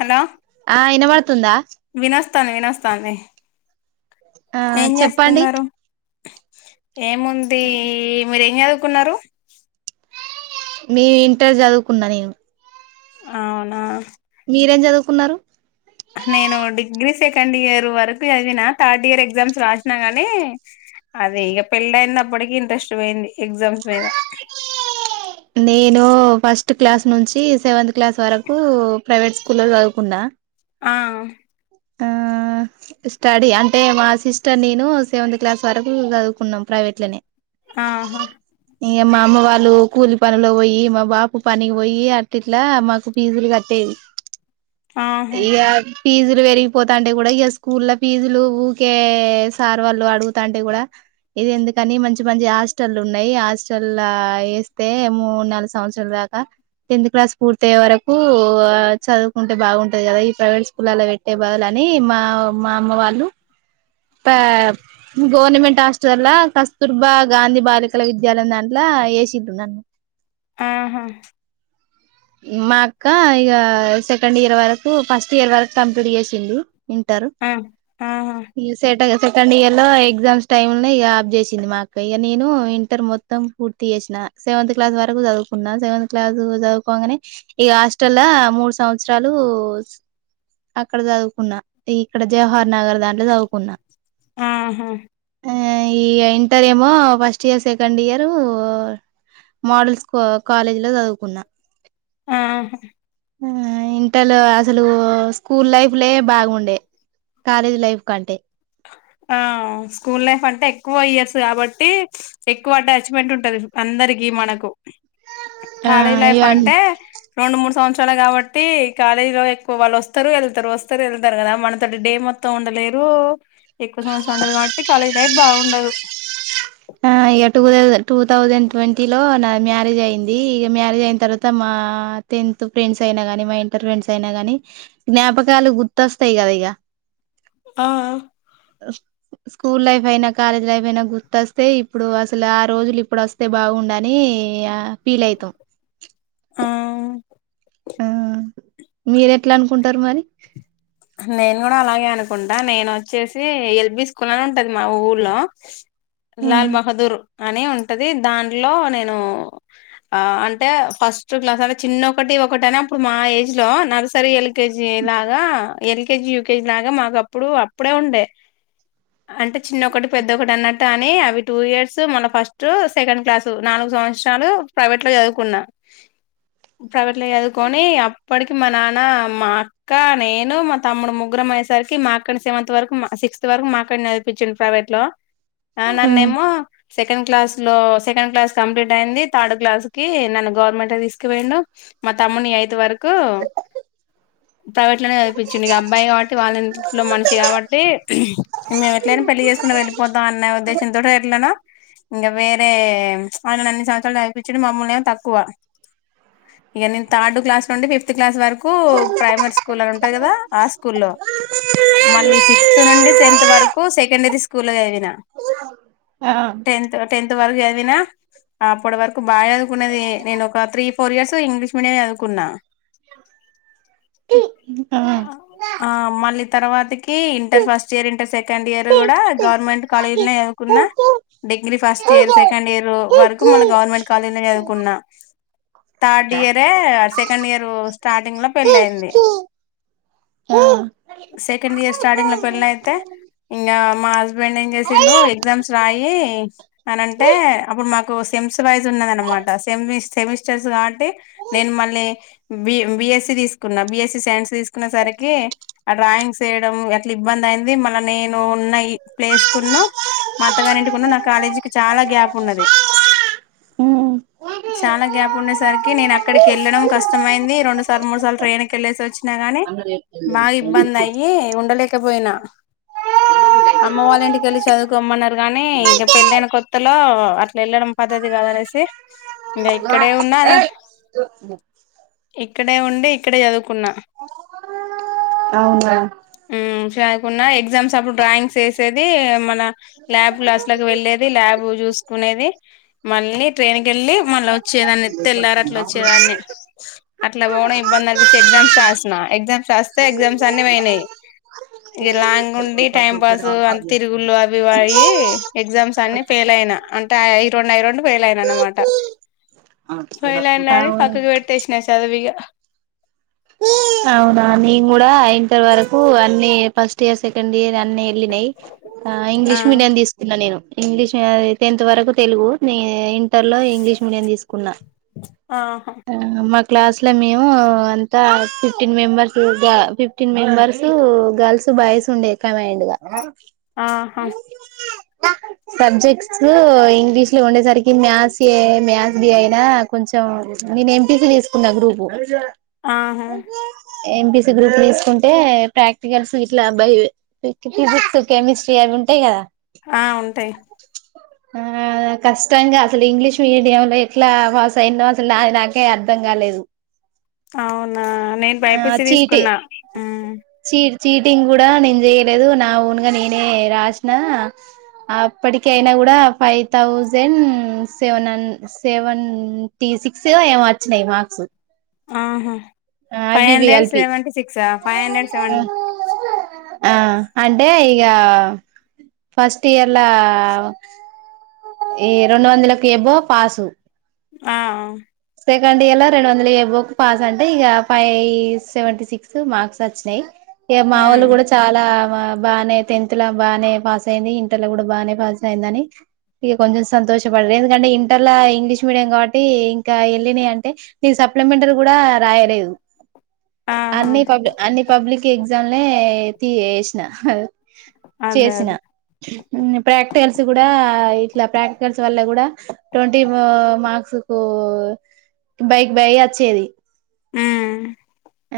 Hello ఆ ఇన పడుతుందా త్త నెనోస్తా అని ఆ చెప్పండి ఏముంది మీరు ఏం చదువ్ కున్నరు మీ ఇంటర్ చదువుకున్నా నేను అవునా మీరేం చదువుకున్నరు నేను డిగ్రీ సెకండ్ ఇయర్ వరకు చదివిన థర్డ్ ఇయర్ ఎగ్జామ్స్ రాసిన కానీ అది ఇక పెళ్ళ అయింది. అప్పటికి ఇంట్రెస్ట్ పోయింది ఎగ్జామ్స్ మీద. నేను ఫస్ట్ క్లాస్ నుంచి సెవెంత్ క్లాస్ వరకు ప్రైవేట్ స్కూల్లో చదువుకున్నా. ఆ ఆ స్టడీ అంటే మా సిస్టర్ నేను సెవెంత్ క్లాస్ వరకు చదువుకున్నం ప్రవేట్లనే. ఆహా ఇ మా అమ్మ వాళ్ళు కూలి పనులో పోయి మా బాపు పనికినికి పోయి అటి ఇట్లా మాకు ఫీజులు కట్టేది. ఆహా ఇకా ఫీజు పెరిగిపోతాంటే కూడా ఇక స్కూల్ ఫీజులు ఊకే సార్ వాళ్ళు అడుగుతాంటే కూడా ఇది ఎందుకని మంచి మంచి హాస్టల్ ఉన్నాయి. హాస్టల్ వేస్తే మూడు నాలుగు సంవత్సరాల దాకా టెన్త్ క్లాస్ పూర్తయ్యే వరకు చదువుకుంటే బాగుంటది. కదా ఈ ప్రైవేట్ స్కూల్ అలా పెట్ ఎవ్వలని మా మా అమ్మ వాళ్ళు గవర్నమెంట్ హాస్టల్లా కస్తూర్బా గాంధీ బాలికల విద్యాలయం దాంట్లో వేసింట్రు నన్ను ఆహా మా అక్క ఇగ సెకండ్ ఇయర్ వరకు, ఫస్ట్ ఇయర్ వరకు కంప్లీట్ చేసింది. వింటారు ఆ ఆహా ఇ సేటాగ కండ్ ఇయర్ లో ఎగ్జామ్స్ టైములో ఇగ ఆఫ్ చేశింది మా అక్క. ఇగ నేను ఇంటర్ మొత్తం పూర్తి చేసిన, సెవెంత్ క్లాస్ వరకు చదువుకున్న సెవెంత్ క్లాస్ చదువు పోగానే ఈ హాస్టల్ మూడు సంవత్సరాలు అక్కడ చదువుకున్నా ఇక్కడ జవహార్ నగర్ దాంట్లో చదువుకున్న ఆహా ఈ ఇంటర్ ఏమో first year, second year models college లో చదువుకున్న. ఆహా ఆ ఇంటర్లో అసలు స్కూల్ లైఫ్ లే బాగుండే కాలేజ్ లైఫ్ కంటే ఆ స్కూల్ లైఫ్ అంటే ఎక్కువ ఇయర్స్ కాబట్టి ఎక్కువ అటాచ్మెంట్ ఉంటది. అందరికి మనకు. ఆ కాలేజ్ ఇగ లైఫ్ అన్ అంటే రెండు మూడు సంవత్సరాలే కాబట్టీ కాలేజీ లో ఎక్కువ వాళ్ళు వస్తరు వెళ్తరు, వస్తరు వెళ్తరు కదా మనతోటి డే మొత్తం ఉండలేరు. ఎక్కువ సంవత్సరం ఉండదు. కాబట్టి కాలేజ్ లైఫ్ బాగుండదు. ఆ ఇగ two thousand two thousand twenty లో నాది మ్యారేజ్ అయింది. ఇక మ్యారేజ్ అయిన తర్వాత మా టెన్త్ ఫ్రెండ్స్ అయిన గని మా ఇంటర్ ఫ్రెండ్స్ అయిన గని జ్ఞాపకాలు గుర్తొస్తయి కద ఇగ. ఆ స్కూల్ లైఫ్ అయినా, కాలేజ్ లైఫ్ అయినా గుర్త త్తే ఇప్పుడు అసలు ఆ రోజులు ఇప్పుడు అస్తే బాగుండని ఆ ఫీల్ అయితం ఆ మీరెట్లనుకుంటరు మరి నేను కూడా అలాగే అనుకుంటా, నేను ఒచ్చేసి ఎల్బి స్కూల్ అని ఉంటది మా ఊర్లో ఆ లల్ బహదూర్ అని ఉంటది దాంట్లో నేను ఆ అంటే ఫస్ట్ క్లాసు అంటే చిన్న ఒకటి ఒకటి అనే అప్పుడు మా ఏజ్ లో నర్సరీ ఎల్ కేజీలాగా ఎల్కేజీ యూకేజీ లాగ మాకు అప్పుడూ అప్పుడే ఉండే అంటె చిన్నొకటి పెద్దొకటి అన్నట్ టాని అవి టూ ఇయర్స్ మన ఫస్ట్ సెకండ్ క్లాసు నాలుగు సంవత్సరాలు ప్రవేట్లో చదువుకున్న ప్రవేట్ల చదువుకొని అప్పటికి మా నాన్న మా అక్క నేను మ తమ్ముడు ముగ్గురం అయేసరికి మా అక్కడిని సెవెంత్ వరకు సిక్స్త్ వరకు మాక్కడిని నదిపించిండు ప్రైవేట్ లో ఆ నన్నేమో సెకండ్ క్లాస్ లో సెకండ్ క్లాస్ కంప్లీట్ అయింది థర్డ్ క్లాస్ కి నన్ను గవర్నమెంట్ తీసుకువెండు మా తమ్మునియి ఇది వరకు తవాట్లనే కాబట్టి మేము ఎట్లైనా పెళ్లి చేసుకుని వెళ్ళిపోతాం ఇకా వేరే అలాను అన్ని సేవన్తరం రేయి తక్కువ ఇక నేను థర్డ్ క్లాస్ నుండి ఫిఫ్త్ క్లాస్ వరకు ప్రైమరీ స్కూల్ అంట కదా ఆ స్కూల్ లో మళ్ళ సిక్స్త్ నుండి టెన్త్ వరకు సెకండరీ స్కూల్ చదివిన టె టెన్త్ వరకు చదివిన ఆ అప్పుడువరకు బాగా అదుకున్నది నేను ఒక three four years English medium చదువుకున్నాను క ఆ మళ తర్వాత inter first year inter second year కూడా గవర్నమెంట్ కాలేజీ లోదుకున్న గ degree first year second year వరకు మళ్ళ గవర్నమెంట్ కాలేజ్ లో చదువుకున్నాం థర్డ్ ఆ ఇయరే సెకండ్ ఇయర్ స్టార్టింగ్ లో పెళ్ళి అయింది సెకండ్ ఇయర్ స్టార్టింగ్ లో పెిల్ల అయితే ఇంకా మా హస్బెండ్ ఏం చేసిండు ఎగ్జామ్స్ రాయి అనింటే అప్పుడు మాకుమ్ వైజ్ ఉన్నదనమాట సె సెమిస్టర్స్ కాంటే నేను మళ్ళీ బి బి ఎ స్సీ తీసుకున్నా బిఎస్స సన్సస్ చెకునే సరికి ఆ డ్రాయింగ్స్ చేయడం ఎట్లా ఇబ్బంది అయింది మళ్ళ నేను ఉన్నయి ప్లేస్ కున్న అత్తగానింంటికున్న నా కాలేజీకి చాలా గ్యాప్ ఉన్నది చాలా గ్యాప్ ఉండేసరికి నేను అక్కడికి వెళ్ళడం కష్టమైంది రెండు సార్లు మూడు సార్లు ట్రైన్ క వెళ్ళేసరి గాని బాగా ఇబ్బంది అయి ఉండలేకపోయినా అమ్మ వాళ్ళ ఇంటికి వెళ్లి చదువుకోమ్మన్నారు కానీ ఇంక పెళ్ళైన కొత్తలో వెళ్ళడం పద్ధతి కాద అనేసి ఇంకా ఇక్కడే ఉన్నా ఇక్కడే ఉండడి ఇక్కడే చదువుకున్నా అహ్ శా ఉన్నాయి. ఎగ్జామ్స్ అప్పుడు డ్రాయింగ్స్ ఎసేది మల్ ల్ల ల్యాబ్ క్లాస్ లకి వెళ్ళేది. ల్యాబ్ చూసుకునేది. మళ్ళీ ట్రైన్ కేళ్ళి మళ్ళ వ చ్చేదాన్ని తెల్లార అట్లా వచ్చేదాన్ని. అట్లాపోవడం ఇబ్బంది అనిపించి ఎగ్జామ్స్ రాస్ ఎగ్జామ్స్ రాస్తే. ఎగ్జామ్స్ అన్ని పోయినై ఈ లాంగ్ ఉండి టైం పాస్ అం తిరుగులు అవి ఇవి అయి. ఎగ్జామ్స్ అన్ని ఫెయిల్ అయినా. అంటే అయి రెండు అయి రెండు ఫెయిల్ అయినా అనమాట. ఫెయిల్ అయినై అవును పక్కకు పెట్టేశ్న చదివిగా అవునా నేను కూడా అయి ఇంత వరకు అన్ని ఫస్ట్ ఇయర్, సెకండ్ ఇయర్ అన్నీ వెళ్ళినాయి. ఆహ్ ఆ ఇంగ్లీష్ మీడియం తీసుకున్నా నేను. ఇంగ్లీషె టెన్త్ వరకు తెలుగు నే నేన్ ఇంటర్ లో ఇంగ్లీష్ మీడియం తీసుకున్నా. ఆహా ఆహ్ మ క్లాస్ లో మేము. అంతా ఫిఫ్టీన్ మెంబర్స్ గా ఫిఫ్టీన్ మెంబర్స్ గర్ల్స్, బాయ్స్ ఉండేద్ కమైండ్ గా ఆహ్ హా సబ్జెక్ట్స్ ఇంగ్లీష్ లో ఉండేసరికి మ్యాథ్స్ ఏ మ్యాథ్స్ బి అయినా కొంచెం. నేను ఎం. పీ. సి. తీసుకున్నా గ్రూపు ఆహ్ హా ఎం. పీ. సి. గ్రూప్ తీసుకుంటే. ప్రాక్టికల్స్ ఇట్లా భై ఫిజిక్స్, కెమిస్ట్రీ అవి ఉంటాయి కదా. ఆహ్ ఉంటాయి. ఆహ్ కష్టంగా అసలు ఇంగ్లీష్ మీడియం లో ఎట్లా పాస్ అయ్యిన్నో. అసలు నాది నాకే అర్థం కాలేదు. అవునా నేను బై. పీ. ఆ సి. చీటి తీసుకున్నా. ఆహ్ చీ చీటింగ్ కూడా నేను చేయలేదు. నా ఓన్గా నేనే రాసిన అప్పటి కయినా కూడా. ఫైవ్ థౌజండ్ సెవెన్ హ సెవెన్ టి సిక్స్ ఏమో వచ్చినాయి. మార్క్స్ ఆహ్ హా ఫై అవి ఇవి హండ్రెడ్ కలిపి సెవెంటీ సిక్సా, ఫై హండ్రెడ్ సెవెన్ ఆహ్ అంటే ఇగ ఫస్ట్ ఇయర్ల ఈ రెండు వందలకు ఎబో పాసు ఆ ఆ సెకండ్ ఇయర్ లో రెండు వందల ఏబో పాస్ అంటే. ఇగ ఫైవ్ సెవెంటీ సిక్స్ మార్క్స్ వచ్చినాయి. ఇగ మావోలు ఉమ్ కూడా చాలా బాగానే టెన్త్ లో బాగానే పాస్ అయింది. ఇంటర్ లో కూడా బాగానే పాస్ అయిందని ఇగ కొంచెం సంతోషపడారు. ఎందుకంటే ఇంటర్ల ఇంగ్లీష్ మీడియం కాబట్టి. ఇంకా ఎళ్ళినై అంటే నేన్ సప్లమెంటరీ కూడా రాయలేదు. ఆహా అన్ని పబ్ అన్ని పబ్లిక్ ఎగ్స్ జాలే తీ వేసిన అదే చేసిన అదే ప్రాక్టికల్స్ కూడా ఇలా ప్రాక్టికల్స్ వల్ల కూడా ట్వంటీ మార్క్స్ కు బైక్ బయ అచ్చేది ఆ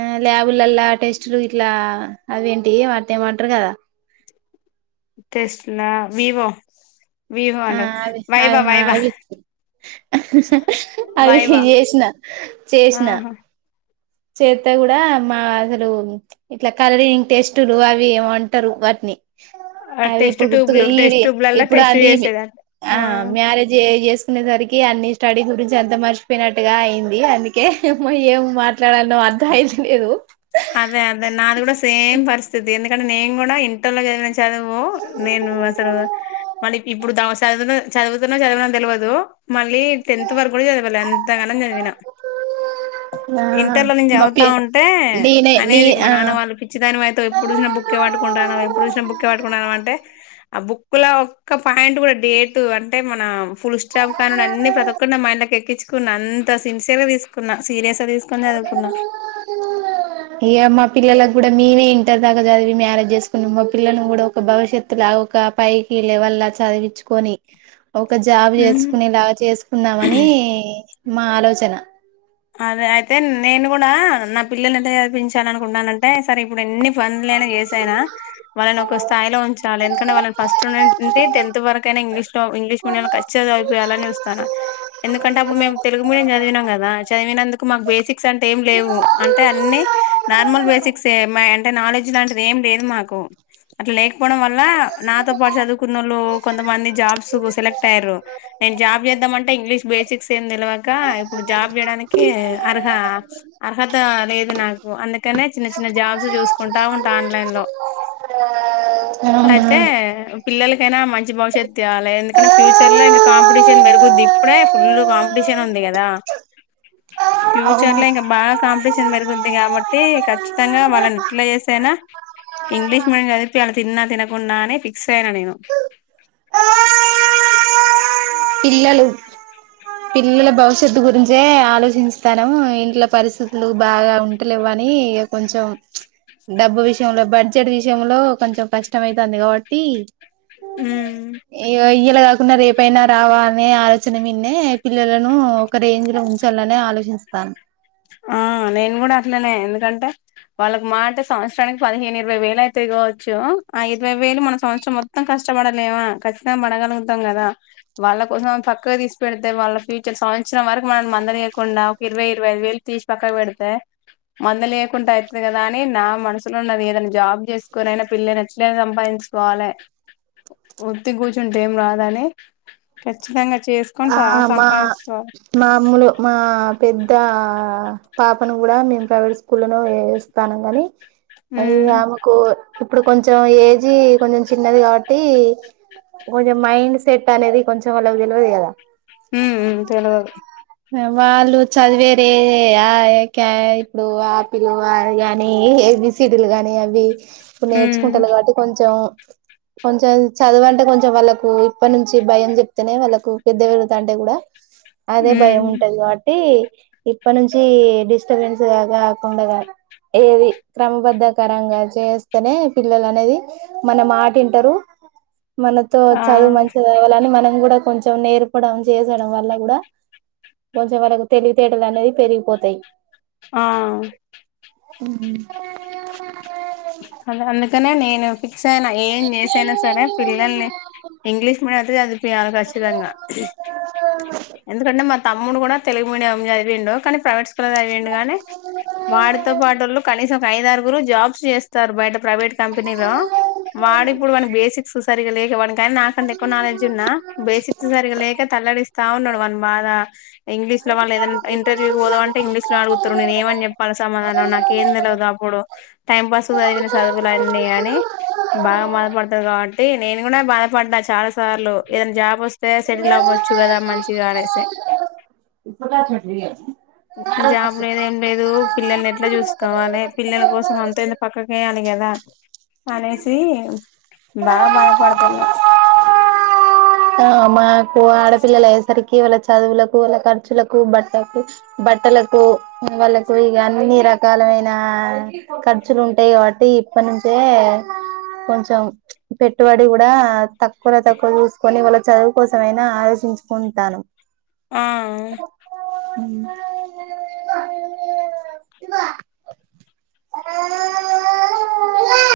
ఆ ల్యాబ్లల్లా టెస్టులు ఇట్లా అవేంటియ్ అటిని ఏమో అంటర్ గదా తెస్ట్ల వివో వివో అంటవ్ వైబా వైబా హ్... అ అహ్ అవి చేసిన చేసిన ఆహా చేస్త కూడా మా అసలు ఇట్లా కలరింగ్ టెస్టులు అవి ఏ అంటారు వాటిని ఆ అది టెస్ట్ ఇప్పుడు గుర్తుగా ట్యూబ్లు టెస్ట్ ఇది ట్యూబ్లలా ఇప్పుడు టెస్ట్ అది చేసేదట ఆ మ్యారేజ్ చే ఉండే సరికి అన్ని స్టడీ గురించి అంత మర్చిపోయినట్టుగా అయింది అందుకే ఏం ఇహ్ ఏమో త్ నాకంత అర్థమైతలేదు ఇహ్ పరిితి ఎందుకంటే నేను కూడా ఇంటర్ లో చదివిన చదువు నేను అసలు మళ్ళీ ఇప్పుడు చదువు చదువుతున్నా చదివున తెలియదు మళ్ళీ టెన్త్ వరకు గూడా చదవలే అంతాగానమ్ చదివినా ఆ ఇంటర్ చదువుతా మప్పి ఉంటే నేనే నీ అనేది మా ఆ నాన్న వాళ్ళు పిచ్చదానివైతావ్ ఎప్పుడు చూసిన బుక్కే పట్టుకుంటానవ్ ఎప్పుడు చూసిన బుక్కే పట్టుకుంటనవ్ ఆ మన అంటే ఆ బుక్ లో ఒక్క పాయింట్ కూడా డేటు అంటే మనం ఫుల్ స్టాఫ కా అన్ని ప్రతి ఒక్కటి నా మ ఇంలోకి ఎక్కించ కున్న ఆంతా సిన్సియర్గా తీసుకున్న సీరియస్ గా తీసుక్ ఏ మా పిల్లల గ్ కూడా మేమే ఇంటర్ దాకా చదివి మ్యారేజ్ చేసుకుని మా పిల్లలను కూడా ఒక భవిష్యత్తు ఒక పైకి లెవల్ చదివించుకొని ఒక జాబ్ చేసుకునేలా చేసుకుందామని మా ఆలోసన అదే అయితే నేను కూడా నా పిల్లల్ని ఎంత చదివించాలి అనుకుంటన్నానంటే సరే ఇప్పుడు ఎన్ని పనులైనా చేసైనా వాళ్ళని ఒక స్థాయిలో ఉంచాలి ఎందుకంటే వాళ్ళని ఫస్ట్ టెన్త్ వరకయినా ఇంగ్లీష్లో ఇంగ్లీష్ మీడియంంలో ఖచ్చిత చవియాలని చూస్తాను ఎందుకంటే అప్పుడు మేము తెలుగు మీడియం చదివినాం కదా చదివినందుకు మాకు బేసికసాన్టెయ్ ఏంలేవు అంటే అన్నీ నార్మల్ బేసిక్స్యే అంటే నాలెడ్జ్ లాంటిది ఏంలేదు మాకు అట్లలేక్ పోవడం వల్ల నాతో పాటు చదువుకున్నళ కొంతమంది జాబ్ సెలెక్ట్ అయ్యారు నే జాబ్ చేద్దామంటే ఇంగ్లీష్ బేసిక్స్ ఏ తెలిక ఇప్పుడు జాబ్ వే డానికి అర్హ స్ అర్హత లేదు నాకు అన్ చిన్న చిన్న జాబ్స్ చూస్కుంటా ఉంటా ఆన్లైన్ లో అయితే అవునా పిల్లలక్ ఇదేనా మంచి భవిష్యత్తే అల్ ఎందుకంటే ఫ్యూచర్ లో ఇంకా కాంపిటీషన్ పెరుగుద్ది ఇప్పుడే ఫుల్ కాంపిటీషన్ ఉంది గదా ఫ్యూచర్ ఇంకా బాగా కాంపి పెరుగుంది కాబట్టి ఖచ్చితంగా వాళ్ళని ఇట్లా చేసేనా ఇంగ్లీష్ మీడియం చదిపి వాళ్ళ తిన్నా తినకున్నా అని ఫిక్స్ అయినా నేను పిల్లలు పిల్లల భవిష్యత్తు గురించే ఆలోచిస్తాను ఇంట్ల పరిస్థితులు బాగా ఉండలేవ అని ఇక కొంచెం డబ్బు విషయంలో బడ్జెట్ విషయంలో కొంచెం కష్టం అవుతుంది కాబట్టి ఉమ్ ఏ వేయ్యక్ కాకున్నారు ఏ పైనా రావా అనే ఆలోచన వినేే పిల్లలను ఒక రేం్ లో ఉంచాలని ఆలోచిస్త అ ఆ నేను కూడా అట్లనే ఎందుకంటే వాళ్ళకి మాట సంవత్సరానికి పదిహేను ఇరవై వెళ్లయితాయ్ గావచ్చు ఆ ఇరవై వేలు మన సంవత్సరం మొత్తం కష్టపడలేమా ఖచ్చితంగా పడగలుగుతాం కదా వాళ్ళ కోసం పక్కక్తిసిపెడితే వాళ్ళ ఫ్యూచర్ సంవత్సరం వరకు మనం మందలియకుండా ఒక ఇరవై ఇరవైఐదు వేలు తీస్ పక్కక్ పెడ్తేయె మంది లేకుంటాయితది గదాని నా మనుసులోనున్నది ఏదైనా జాబ్ చేసుకొంనైనా పిల్లని ఎట్లేనా సంపాదించుకోవాలి వత్తిగుసుంటేయ్ ఏం రాదని ఖచ్చితంగా చేసుకొని ఆ సా మా సంపాదించుకోవాలి మా అమ్మలు మా పెద్ద ఆ పాపను కూడా మేము ప్రైవేట్ స్కూల్లో వ ఇేస్తానుం గాని ఐ ఉమ్ ఆమకు ఇప్పుడు కొంచెం ఏజీ కొంచెం చిన్నది కాబట్టి కొంచెం మైండ్ సెట్ అనేది కొంచెం వాళ్ళకి తెల్వద్ గదా ఉ తెలవా వాళ్ళు చదివేరే ఇప్పుడు ఆపిల్ గాని ఇవి సడలు గాని అవి ఇప్పుడు ఉమ్ నేర్చుకుంటనాగాబట్టి కొంచెం కొంచెం చదవంటే కొంచెం వాళ్ళలకు ఇప్పటి నుంచి భయం జెప్తేనే వాళ్ళకు పెద్ద వెళ్తా అంటే గూడా అదే భయం ఉమ్ ఉంటది గా కబ్ ఇప్పటి నుంచి డిస్టబెన్స్ గా కాకుండా ఏది క్రమబద్ధకరంగా చేస్తేనే పిల్లలు అనేది మనం మాటింటారు మనతో చదువు ఆ మంచిదివాలని మనం కూడా కొెం నేర్పడం చేసడం వల్ల కూడా కొంచెం వాళ్ళకు తెలివితేటలు అనేది పెరిగిపోతాయి ఆ.. ఆ ఉమ్ అదే అందుకనే నేను ఫిక్స్ అయినా ఏం చేసైనా సరే పిల్లల్ని ఇంగ్లీష్ మీడియం అయితే చదిపిాలి ఖచ్చితంగా ఎందుకంటే మ తమ్ముడు కూడా తెలుగు మీడియం చదివిండు కానీ ప్రైవేట్ స్కూల్లో చదివిండు కానీ వాడితో పాటోళ్ళు కనీసం ఒక ఐదార్గుర్ ఇ గురు జబ్ చేస్త సర్ బైండప్ ప్రైవేట్ కంపెనీలో వాడి మ్ ఇప్పుడు వానకి బేసిక్స్ సరిగా లేక వాని కానీ నాకుంత ఎక్కువ నాలెడ్జ్ ఉన్నా బేసిక్స్ సరిగా లేక తలడిస్త్ చా ఉన్నాడు వాన్ బాధ ఇంగ్లీష్ లో వాళ్ళ ఏద ఇంటర్వ్యూ పోదా అంటే ఇంగ్లీష్ లో అడుగుతుారు నేను ఏమని చెప్పాలి సమాధానం నాకు ఏం తెలదు అప్పుడు టైం పాస్ చదివిన చదువులన్నీ అని బాగా బదపడుతారు కాబట్టి నేను కూడా బాధపడినా చాలా సార్లు ఏదైనా జాబ్ వస్తే సెటిల్ అవ్వచ్చు కదా మంచి అనేేసి చ అ లేదు ఏం లేదు [unintelligible] పిల్లల్ని ఎట్లా చూసుకోవాలి పిల్లల కోసం అంతెందుక్ పక్కకే అడిగేదాన్ అనేసి బాగా బాధపడుతున్నాం ఆ మాకు ఆడపిల్లయియేసరికి వాళ్ళ చదువులకు వాళ్ళ ఖర్చులకు బట్టలకు బట్టలకు వాళ్ళలకు ఇ అన్ని రకాలమైన ఖర్చులు ఉంటాయి కాబట్టి ఇప్పటి నుంచే కొంచెం పెట్టుబడి కూడా తక్కువర తక్కువ వాళ చదువు కోసంమైనా ఆలోచించుకుంటాను ఆ [inaudible] [inaudible]